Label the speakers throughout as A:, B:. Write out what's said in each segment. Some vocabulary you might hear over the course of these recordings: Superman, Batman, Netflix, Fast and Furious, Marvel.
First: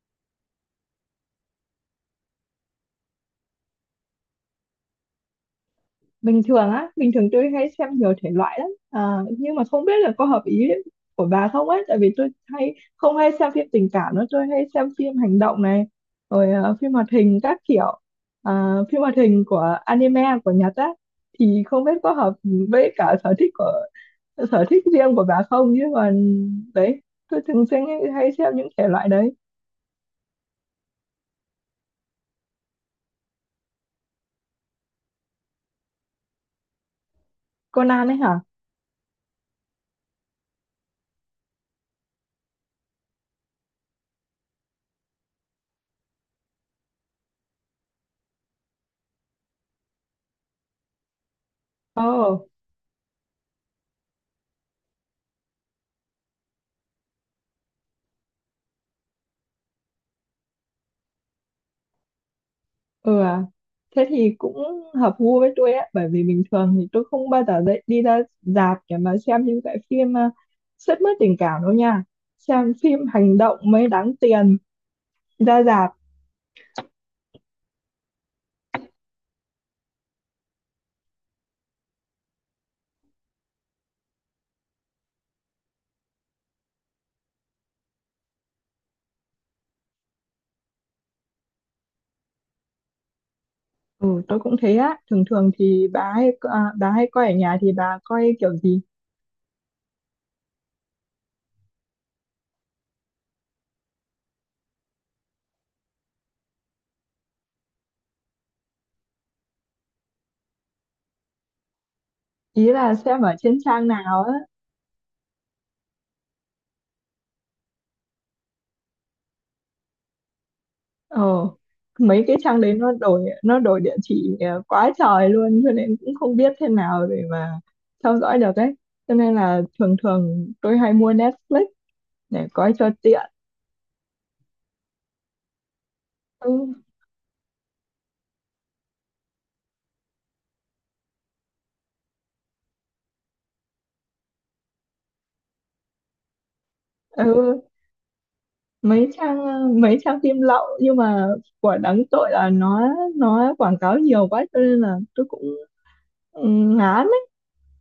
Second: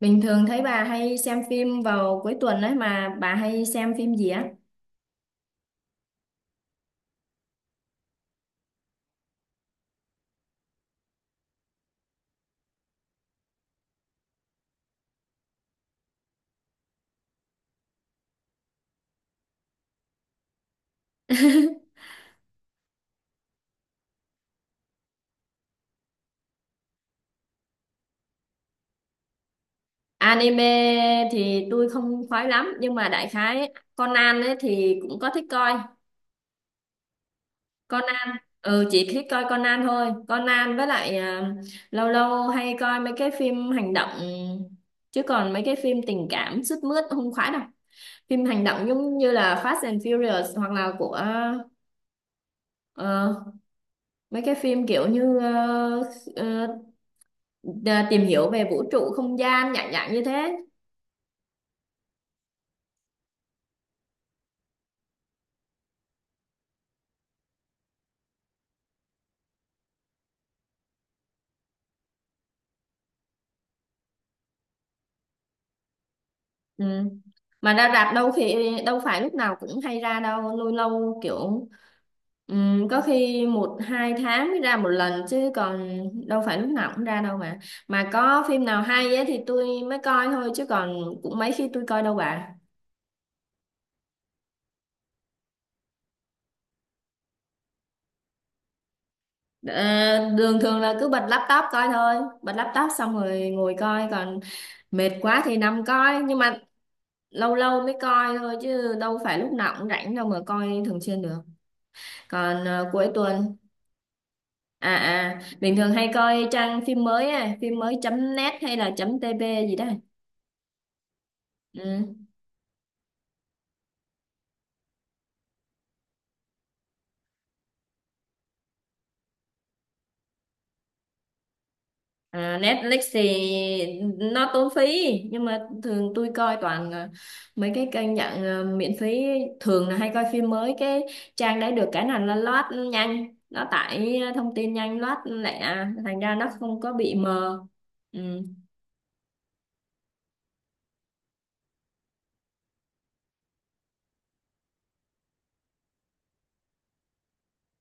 A: Bình thường thấy bà hay xem phim vào cuối tuần ấy, mà bà hay xem phim gì á?
B: Bình thường tôi hay xem nhiều thể loại lắm à, nhưng mà không biết là có hợp ý của bà không ấy, tại vì tôi hay không hay xem phim tình cảm nữa, tôi hay xem phim hành động này rồi, phim hoạt hình các kiểu. À, phim hoạt hình của anime của Nhật á. Thì không biết có hợp với cả sở thích của sở thích riêng của bà không, nhưng mà đấy, tôi thường xuyên hay xem những thể loại đấy.
A: Anime thì tôi không khoái lắm nhưng mà đại khái Conan ấy thì cũng có thích coi.
B: Conan ấy
A: Conan,
B: hả?
A: ừ, chỉ thích coi Conan thôi. Conan với lại lâu lâu hay coi mấy cái phim hành động, chứ còn mấy cái phim tình cảm sướt mướt không khoái đâu. Phim hành động giống như là Fast and Furious hoặc là của
B: Ồ.
A: ờ, mấy cái phim kiểu như ờ, tìm hiểu về vũ trụ không gian, dạng dạng như thế.
B: Ừ à, thế thì cũng hợp gu với tôi á, bởi vì bình thường thì tôi không bao giờ dậy đi ra rạp để mà xem những cái phim sướt mướt tình cảm đâu nha. Xem phim hành động mới đáng tiền ra rạp.
A: Ừ. Mà ra rạp đâu, khi đâu phải lúc nào cũng hay ra đâu, lâu lâu kiểu có khi một hai tháng mới ra một lần, chứ còn đâu phải lúc nào cũng ra đâu, mà có phim nào hay ấy thì tôi mới coi thôi, chứ còn cũng mấy khi tôi coi đâu bà.
B: Ừ, tôi cũng thế á. Thường thường thì bà hay, à, bà hay coi ở nhà thì bà coi kiểu gì?
A: Ờ, đường thường là cứ bật laptop coi thôi, bật laptop xong rồi ngồi coi, còn mệt quá thì nằm coi, nhưng mà lâu lâu mới coi thôi chứ đâu phải lúc nào cũng rảnh đâu mà coi thường xuyên được. Còn
B: Ý là
A: cuối
B: xem ở
A: tuần
B: trên trang nào á.
A: à à bình thường hay coi trang phim mới á, phim mới chấm net hay là chấm tb gì đó.
B: Ờ,
A: Ừ.
B: mấy cái trang đấy nó đổi địa chỉ quá trời luôn, cho nên cũng không biết thế nào để mà theo dõi được ấy, cho nên là thường thường tôi hay mua Netflix để
A: À,
B: coi cho
A: Netflix
B: tiện.
A: thì nó tốn phí, nhưng mà thường tôi
B: Ừ,
A: coi toàn mấy cái kênh dạng miễn phí, thường là hay coi phim mới, cái trang đấy được cái nào là nó load nhanh, nó tải thông tin nhanh, load lẹ, thành ra nó không có bị mờ.
B: ừ,
A: Ừ.
B: mấy trang mấy trang phim lậu, nhưng mà của đáng tội là nó quảng cáo nhiều quá, cho nên là tôi cũng, ừ, ngán ấy.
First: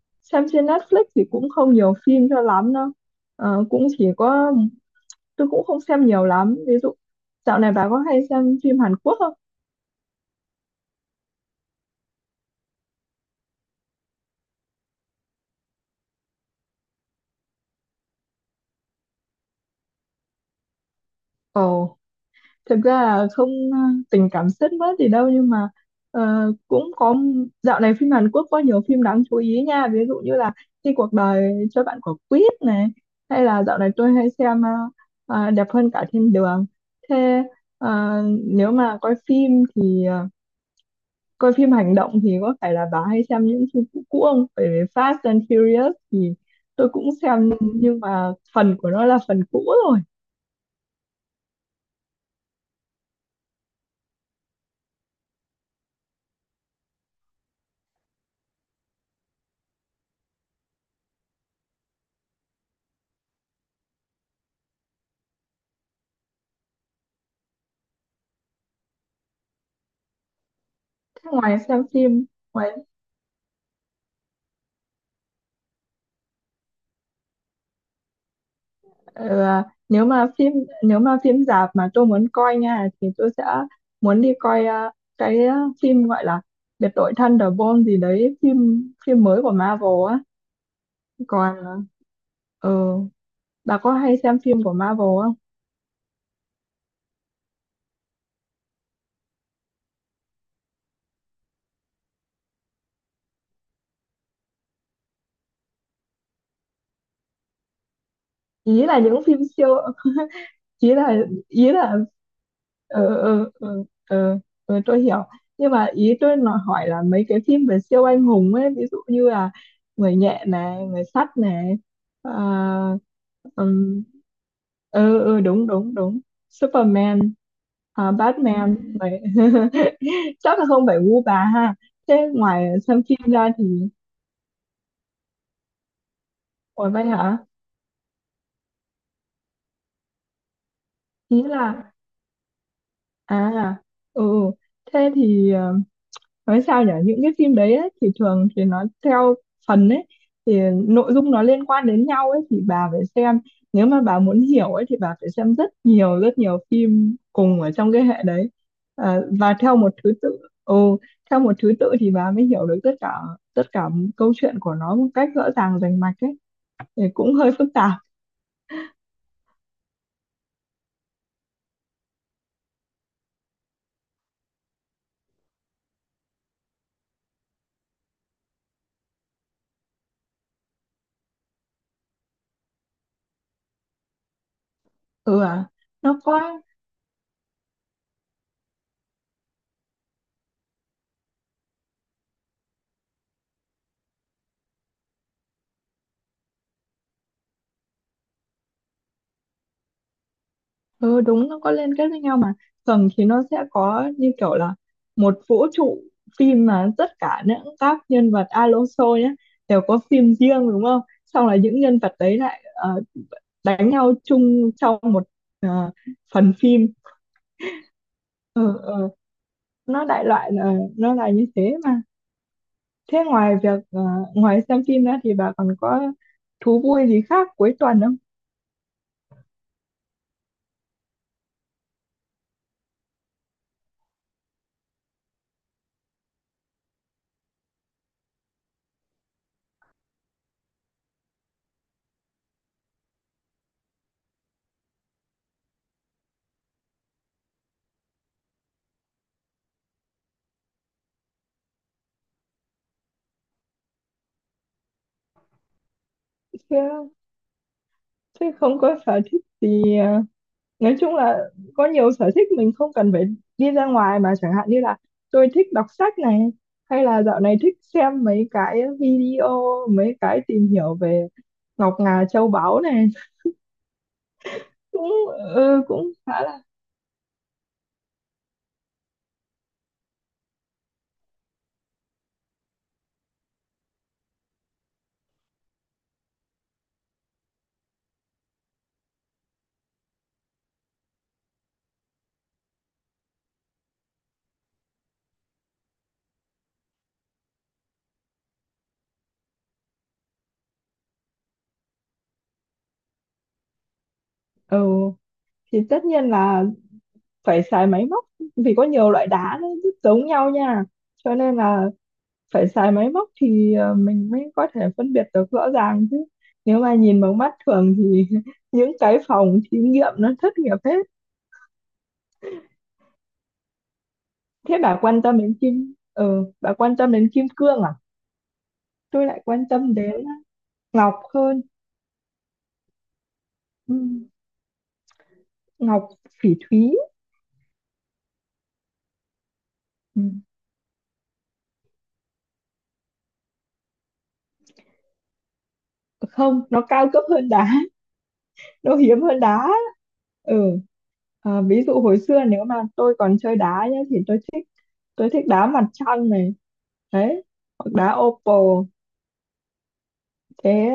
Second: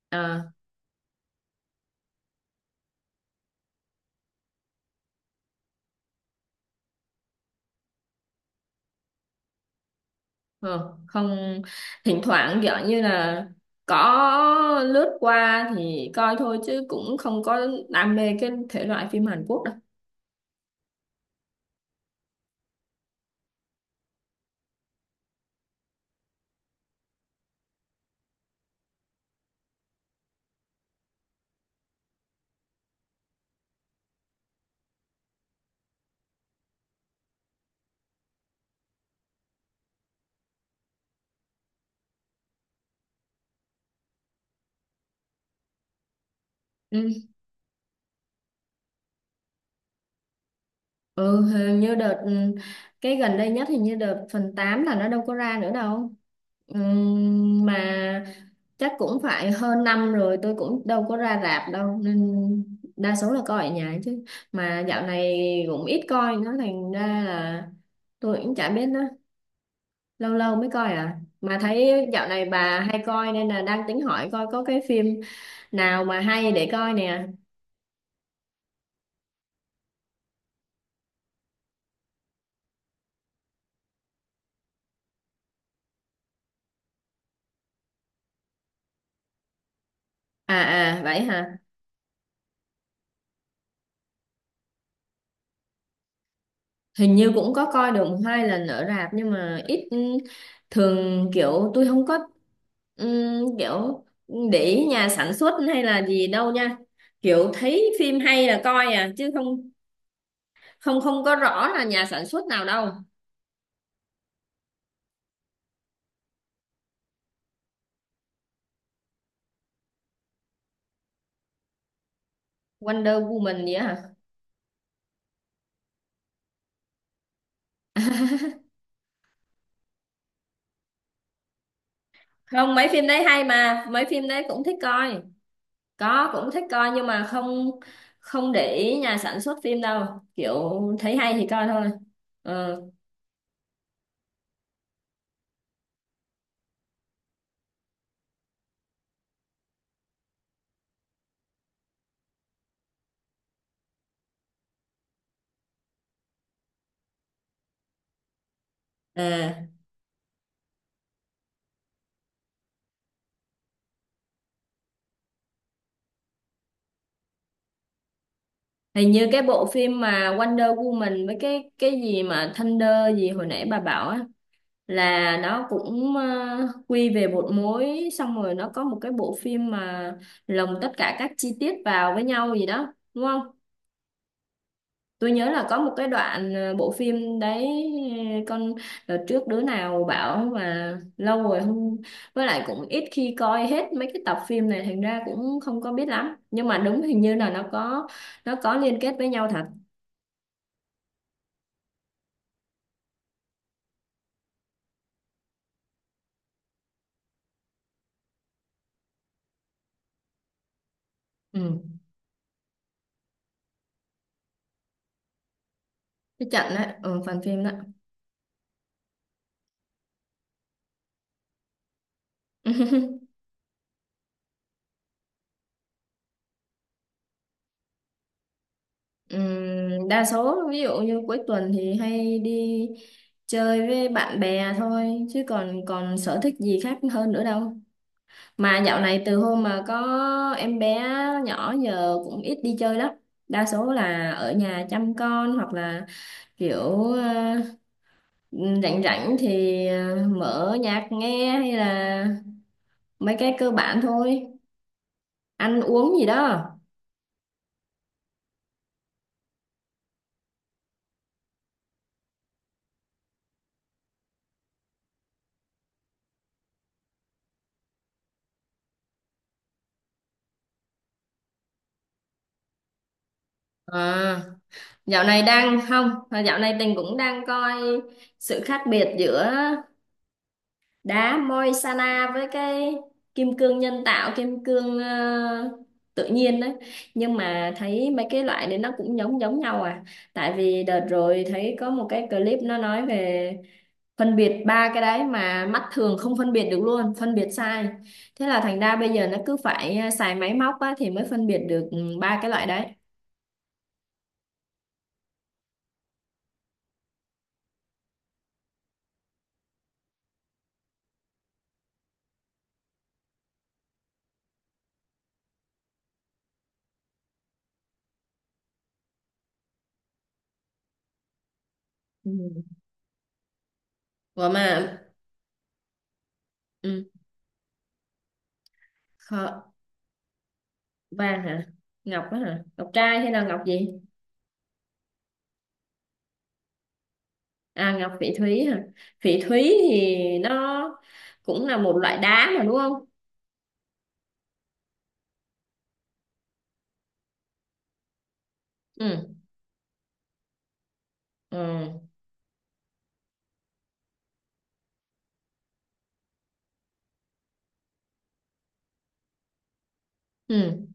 A: Ờ.
B: Xem trên Netflix thì cũng không nhiều phim cho lắm đâu. Ờ, cũng chỉ có, tôi cũng không xem nhiều lắm. Ví dụ dạo này bà có hay xem phim Hàn Quốc không?
A: Ờ, không, thỉnh thoảng kiểu như là có lướt qua thì coi thôi chứ cũng không có đam mê cái thể loại phim Hàn Quốc đâu.
B: Ồ, thực ra là không tình cảm sướt mướt gì đâu, nhưng mà, ờ, cũng có, dạo này phim Hàn Quốc có nhiều phim đáng chú ý nha, ví dụ như là khi cuộc đời cho bạn quả quýt này, hay là dạo này tôi hay xem đẹp hơn cả thiên đường. Thế, ờ, nếu mà coi phim thì, coi phim hành động thì có phải là bà hay xem những phim cũ cũ không? Bởi vì Fast and Furious thì tôi cũng
A: Ừ.
B: xem, nhưng mà phần của nó là phần cũ rồi.
A: Ừ, hình như đợt ừ, cái gần đây nhất hình như đợt phần 8 là nó đâu có ra nữa đâu. Mà chắc cũng phải hơn năm rồi tôi cũng đâu có ra rạp đâu, nên đa số là coi ở nhà chứ. Mà dạo này cũng ít coi nó, thành ra là tôi cũng chả biết nó, lâu lâu mới coi, à
B: Thế
A: mà
B: ngoài xem
A: thấy
B: phim,
A: dạo này
B: ngoài
A: bà hay coi nên là đang tính hỏi coi có cái phim nào mà hay để coi nè.
B: ờ, nếu mà phim, nếu mà phim rạp mà tôi muốn coi nha thì tôi sẽ muốn đi coi, cái ờ, phim gọi là Biệt đội Thunderbolt gì đấy, phim phim mới của Marvel á.
A: À à vậy hả.
B: Còn ờ, bà có hay xem phim của Marvel không?
A: Hình như cũng có coi được một hai lần ở rạp, nhưng mà ít, ừ, thường kiểu tôi không có ừ, kiểu để ý nhà sản xuất hay là gì đâu nha, kiểu thấy phim hay là coi
B: Ý là
A: à
B: những
A: chứ
B: phim
A: không,
B: siêu, ý
A: không
B: là
A: không có rõ
B: ý
A: là
B: là
A: nhà sản xuất nào đâu.
B: ừ, ừ, ừ, ừ, tôi hiểu, nhưng mà ý tôi nói hỏi là mấy cái phim về siêu anh hùng ấy, ví dụ như là người nhện này, người sắt này, à,
A: Wonder Woman gì á hả?
B: ừm, ừ đúng đúng đúng, Superman, à, Batman vậy. Chắc là không phải gu bà ha. Thế ngoài
A: Không, mấy
B: xem
A: phim đấy
B: phim
A: hay,
B: ra thì,
A: mà mấy phim đấy cũng thích coi, có cũng thích
B: ủa
A: coi
B: vậy
A: nhưng mà
B: hả,
A: không, không để ý nhà sản xuất phim đâu, kiểu thấy hay
B: ý
A: thì coi thôi.
B: là
A: Ờ.
B: à ừ thế thì, nói sao nhỉ, những cái phim đấy ấy, thì thường thì nó theo phần ấy, thì nội dung nó liên quan đến nhau ấy, thì bà phải xem, nếu mà bà muốn hiểu ấy thì bà phải xem rất nhiều phim cùng ở trong cái hệ đấy, à, và
A: À,
B: theo một thứ tự. Ừ, theo một thứ tự thì bà mới hiểu được tất cả câu chuyện của nó một cách rõ ràng rành mạch ấy, thì cũng hơi phức tạp.
A: hình như cái bộ phim mà Wonder Woman với cái gì mà Thunder gì hồi nãy bà bảo á, là nó cũng quy về một mối, xong rồi nó có một cái bộ phim mà lồng tất cả các chi tiết vào với nhau gì đó đúng không? Tôi
B: Ừ
A: nhớ là
B: à,
A: có một cái
B: nó
A: đoạn
B: có.
A: bộ phim đấy con, đợt trước đứa nào bảo mà lâu rồi không, với lại cũng ít khi coi hết mấy cái tập phim này, thành ra cũng không có biết lắm, nhưng mà đúng, hình như là nó có, nó có liên kết với nhau thật.
B: Ừ đúng, nó có liên kết với nhau mà. Tầng thì nó sẽ có như kiểu là một vũ trụ phim, mà tất cả những các nhân vật Alonso nhé, đều có phim riêng đúng không, xong là những
A: Ừ.
B: nhân vật đấy lại, đánh nhau chung trong một, ờ,
A: Cái
B: phần
A: trận đấy,
B: phim.
A: ừ, phần phim đó.
B: Ừ, ừ, nó đại loại là nó là như thế mà. Thế ngoài việc ngoài xem phim ra thì bà còn có thú vui gì khác cuối tuần không?
A: Đa số ví dụ như cuối tuần thì hay đi chơi với bạn bè thôi, chứ còn còn sở thích gì khác hơn nữa đâu. Mà dạo này từ hôm mà có em bé nhỏ giờ cũng ít đi chơi lắm. Đa số là ở nhà chăm con, hoặc là kiểu rảnh rảnh thì mở nhạc nghe, hay là mấy cái cơ bản thôi. Ăn uống gì đó.
B: Chứ, chứ không có sở thích gì nói chung là có nhiều sở thích mình không cần phải đi ra ngoài mà, chẳng hạn như là tôi thích đọc sách này, hay là dạo này thích xem mấy cái video, mấy cái tìm hiểu về ngọc ngà châu báu này,
A: À,
B: cũng,
A: dạo này đang
B: ừ,
A: không,
B: cũng khá
A: dạo
B: là,
A: này Tình cũng đang coi sự khác biệt giữa đá moi với cái kim cương nhân tạo, kim cương tự nhiên đấy, nhưng mà thấy mấy cái loại đấy nó cũng giống giống nhau à, tại vì đợt rồi thấy có một cái clip nó nói về phân biệt ba cái đấy mà mắt thường không phân biệt được luôn, phân biệt sai, thế là thành ra bây giờ nó cứ phải xài máy móc á thì mới phân biệt được, ừ, ba cái loại đấy.
B: ừ thì tất nhiên là phải xài máy móc, vì có nhiều loại đá nó rất giống nhau nha, cho nên là phải xài máy móc thì mình mới có thể phân biệt được rõ ràng, chứ nếu mà nhìn bằng mắt thường thì những cái phòng thí nghiệm nó thất nghiệp hết.
A: Ừ. Ủa mà
B: Thế bà quan tâm đến kim ừ bà quan
A: ừ.
B: tâm đến kim cương à? Tôi lại
A: Kho...
B: quan tâm đến ngọc
A: vàng
B: hơn.
A: hả, ngọc á hả, ngọc trai hay là ngọc gì?
B: Ừ, ngọc phỉ thúy.
A: À, ngọc phỉ thúy hả? Phỉ thúy thì
B: Ừ.
A: nó cũng là một loại đá mà đúng không?
B: Không, nó cao cấp hơn đá, nó hiếm
A: Ừ.
B: hơn đá. Ừ à, ví dụ
A: Ừ.
B: hồi xưa nếu mà tôi còn chơi đá nhá thì tôi thích, tôi thích đá mặt trăng này, đấy, hoặc đá opal.
A: Ừ.
B: Thế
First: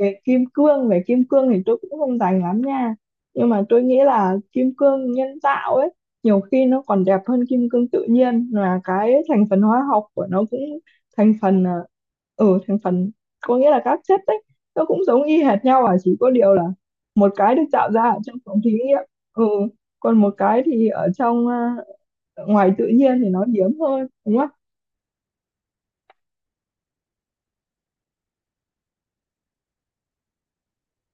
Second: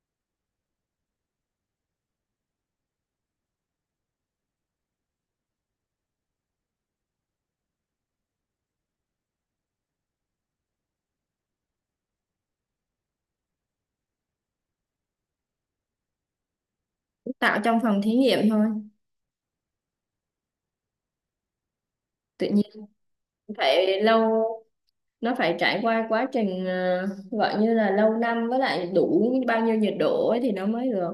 B: về kim cương thì tôi cũng không rành lắm nha. Nhưng mà tôi nghĩ là kim cương nhân tạo ấy, nhiều khi nó còn đẹp hơn kim cương tự nhiên, là cái thành phần hóa học của nó cũng, thành phần, thành phần, có nghĩa là các chất ấy, nó cũng giống y hệt nhau à, chỉ có điều là một cái
A: Tạo
B: được
A: trong
B: tạo
A: phòng
B: ra
A: thí
B: ở trong
A: nghiệm
B: phòng
A: thôi.
B: thí nghiệm. Ừ, còn một cái thì ở trong,
A: Tự
B: ngoài
A: nhiên
B: tự nhiên thì nó hiếm
A: phải
B: hơn đúng
A: lâu,
B: không?
A: nó phải trải qua quá trình gọi như là lâu năm, với lại đủ bao nhiêu nhiệt độ ấy thì nó mới được.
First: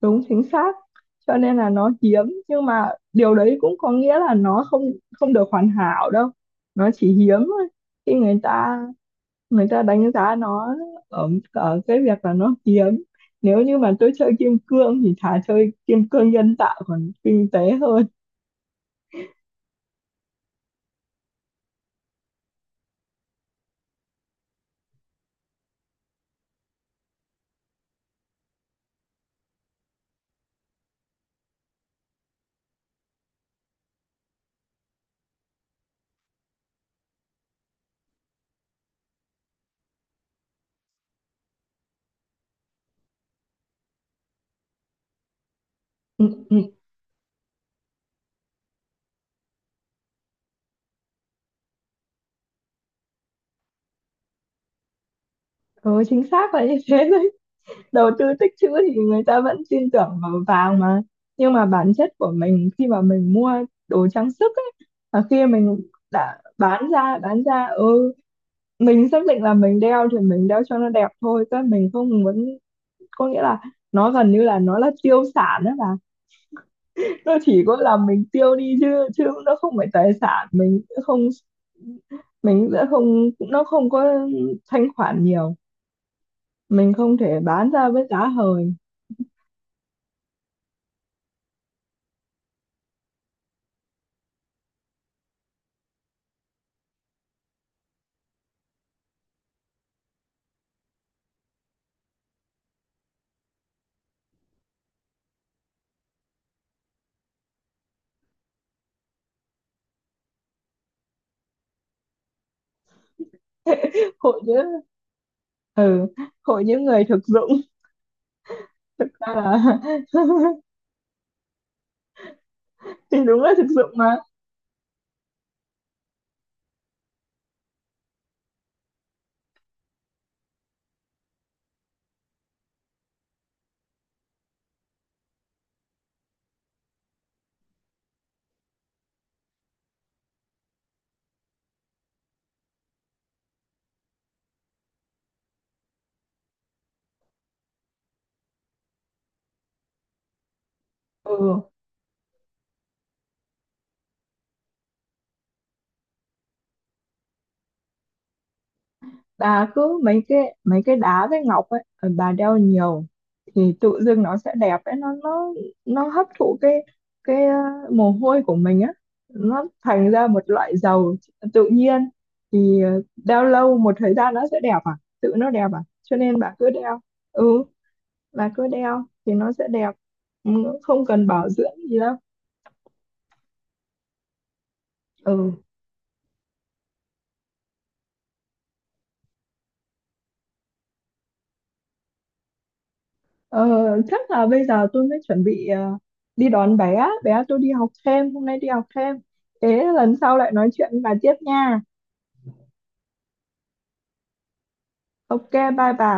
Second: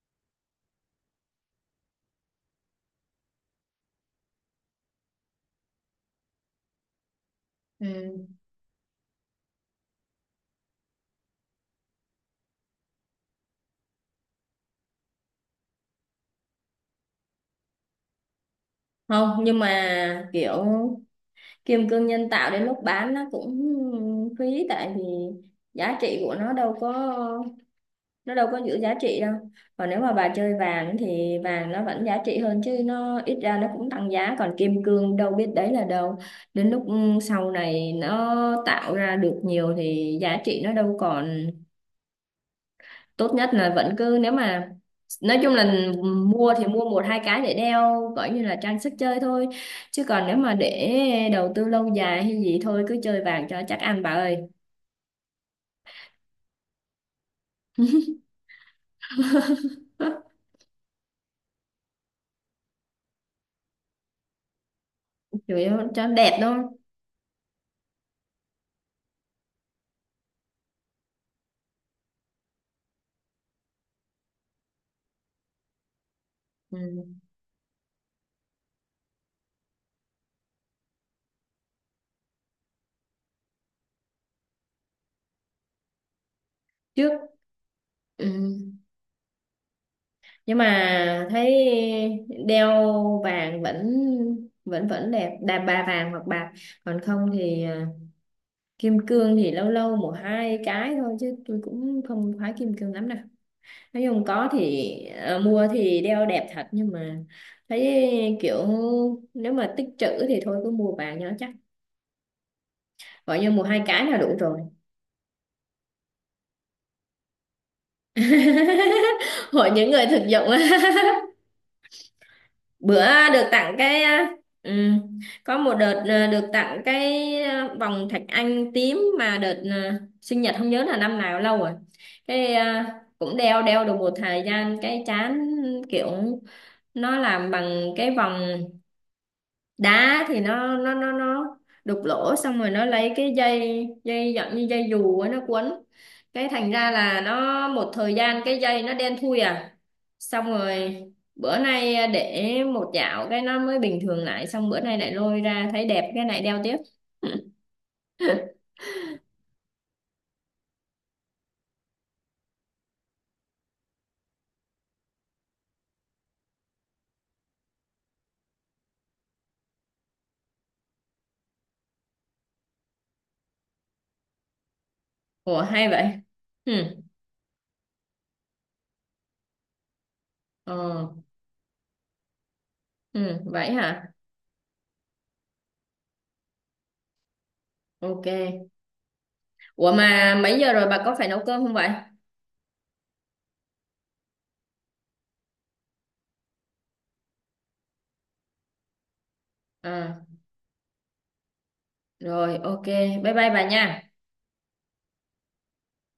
B: Đúng, chính xác, cho nên là nó hiếm, nhưng mà điều đấy cũng có nghĩa là nó không không được hoàn hảo đâu, nó chỉ hiếm thôi. Khi
A: Ừ.
B: người ta đánh giá nó ở cái việc là nó hiếm, nếu như mà tôi chơi kim cương thì thà chơi kim cương nhân tạo còn kinh tế hơn.
A: Không, nhưng mà kiểu kim cương nhân tạo đến lúc bán nó cũng phí, tại vì giá trị của nó đâu có, nó đâu có giữ giá trị đâu. Còn nếu mà bà chơi vàng thì vàng nó vẫn giá trị hơn chứ, nó ít ra nó cũng tăng giá, còn kim cương đâu biết đấy là đâu, đến lúc ừ, sau này nó tạo ra được nhiều thì giá trị nó đâu còn. Tốt nhất là vẫn cứ nếu mà nói chung là
B: Ừ,
A: mua
B: ừ.
A: thì mua một hai cái để đeo coi như là trang sức chơi thôi, chứ còn nếu mà để đầu tư lâu dài hay gì thôi cứ chơi vàng cho chắc ăn bà ơi.
B: Ừ chính xác là như thế, đầu tư tích trữ thì người ta vẫn tin
A: Hứ,
B: tưởng vào vàng mà. Nhưng mà bản chất của mình khi mà mình mua đồ trang sức ấy, là khi
A: chủ yếu
B: mình
A: cho đẹp
B: đã
A: thôi.
B: bán ra, mình xác định là mình đeo thì mình đeo cho nó đẹp thôi, chứ mình không muốn, có nghĩa là nó gần như là nó là tiêu sản, đó là
A: Ừ.
B: nó chỉ có là mình tiêu đi chứ, chứ nó không phải tài sản, mình sẽ không nó không có thanh khoản nhiều, mình
A: Trước
B: không thể bán ra với giá hời.
A: ừ. Nhưng mà thấy đeo vàng vẫn vẫn vẫn đẹp đà bà, vàng hoặc bạc, còn không thì kim cương thì lâu lâu một hai cái thôi chứ tôi cũng không khoái kim cương lắm đâu, nói chung có thì mua thì đeo đẹp thật, nhưng mà thấy kiểu nếu mà tích trữ thì thôi cứ mua vàng cho nó chắc, gọi như mua hai cái là đủ
B: Hội
A: rồi.
B: chứ, ừ, hội những người thực dụng ta
A: Hội
B: là,
A: những người thực dụng. Bữa
B: thì đúng
A: được
B: là thực
A: tặng
B: dụng
A: cái
B: mà.
A: ừ, có một đợt được tặng cái vòng thạch anh tím mà đợt sinh nhật không nhớ là năm nào, lâu rồi, cái cũng đeo đeo được một thời gian cái chán, kiểu nó làm bằng cái vòng đá thì nó đục lỗ xong rồi nó lấy cái dây, dây dạng như dây dù ấy, nó quấn, cái thành ra là nó một thời gian cái dây nó đen thui à, xong rồi bữa
B: Ừ,
A: nay để một dạo cái nó mới bình thường lại, xong bữa nay lại lôi ra thấy đẹp, cái này đeo tiếp.
B: bà cứ mấy cái đá với ngọc ấy, bà đeo nhiều thì tự dưng nó sẽ đẹp ấy, nó hấp thụ cái, cái ờ, mồ hôi của mình á, nó thành ra một loại dầu tự nhiên, thì đeo lâu một thời gian nó sẽ đẹp à, tự nó
A: Ủa
B: đẹp à,
A: hay vậy.
B: cho nên bà cứ
A: Ừ.
B: đeo. Ừ, bà cứ đeo thì nó sẽ đẹp. Ừ,
A: Ờ.
B: không cần bảo dưỡng gì đâu.
A: Ừ, vậy hả.
B: Ừ.
A: Ok. Ủa mà mấy giờ rồi, bà có phải nấu cơm không vậy?
B: Ờ, chắc là bây giờ tôi mới chuẩn bị, đi đón bé, bé tôi đi học thêm, hôm nay đi học thêm. Thế
A: À
B: lần sau lại nói chuyện bà tiếp nha.
A: rồi, ok, bye bye bà nha.
B: Ok, bye bà.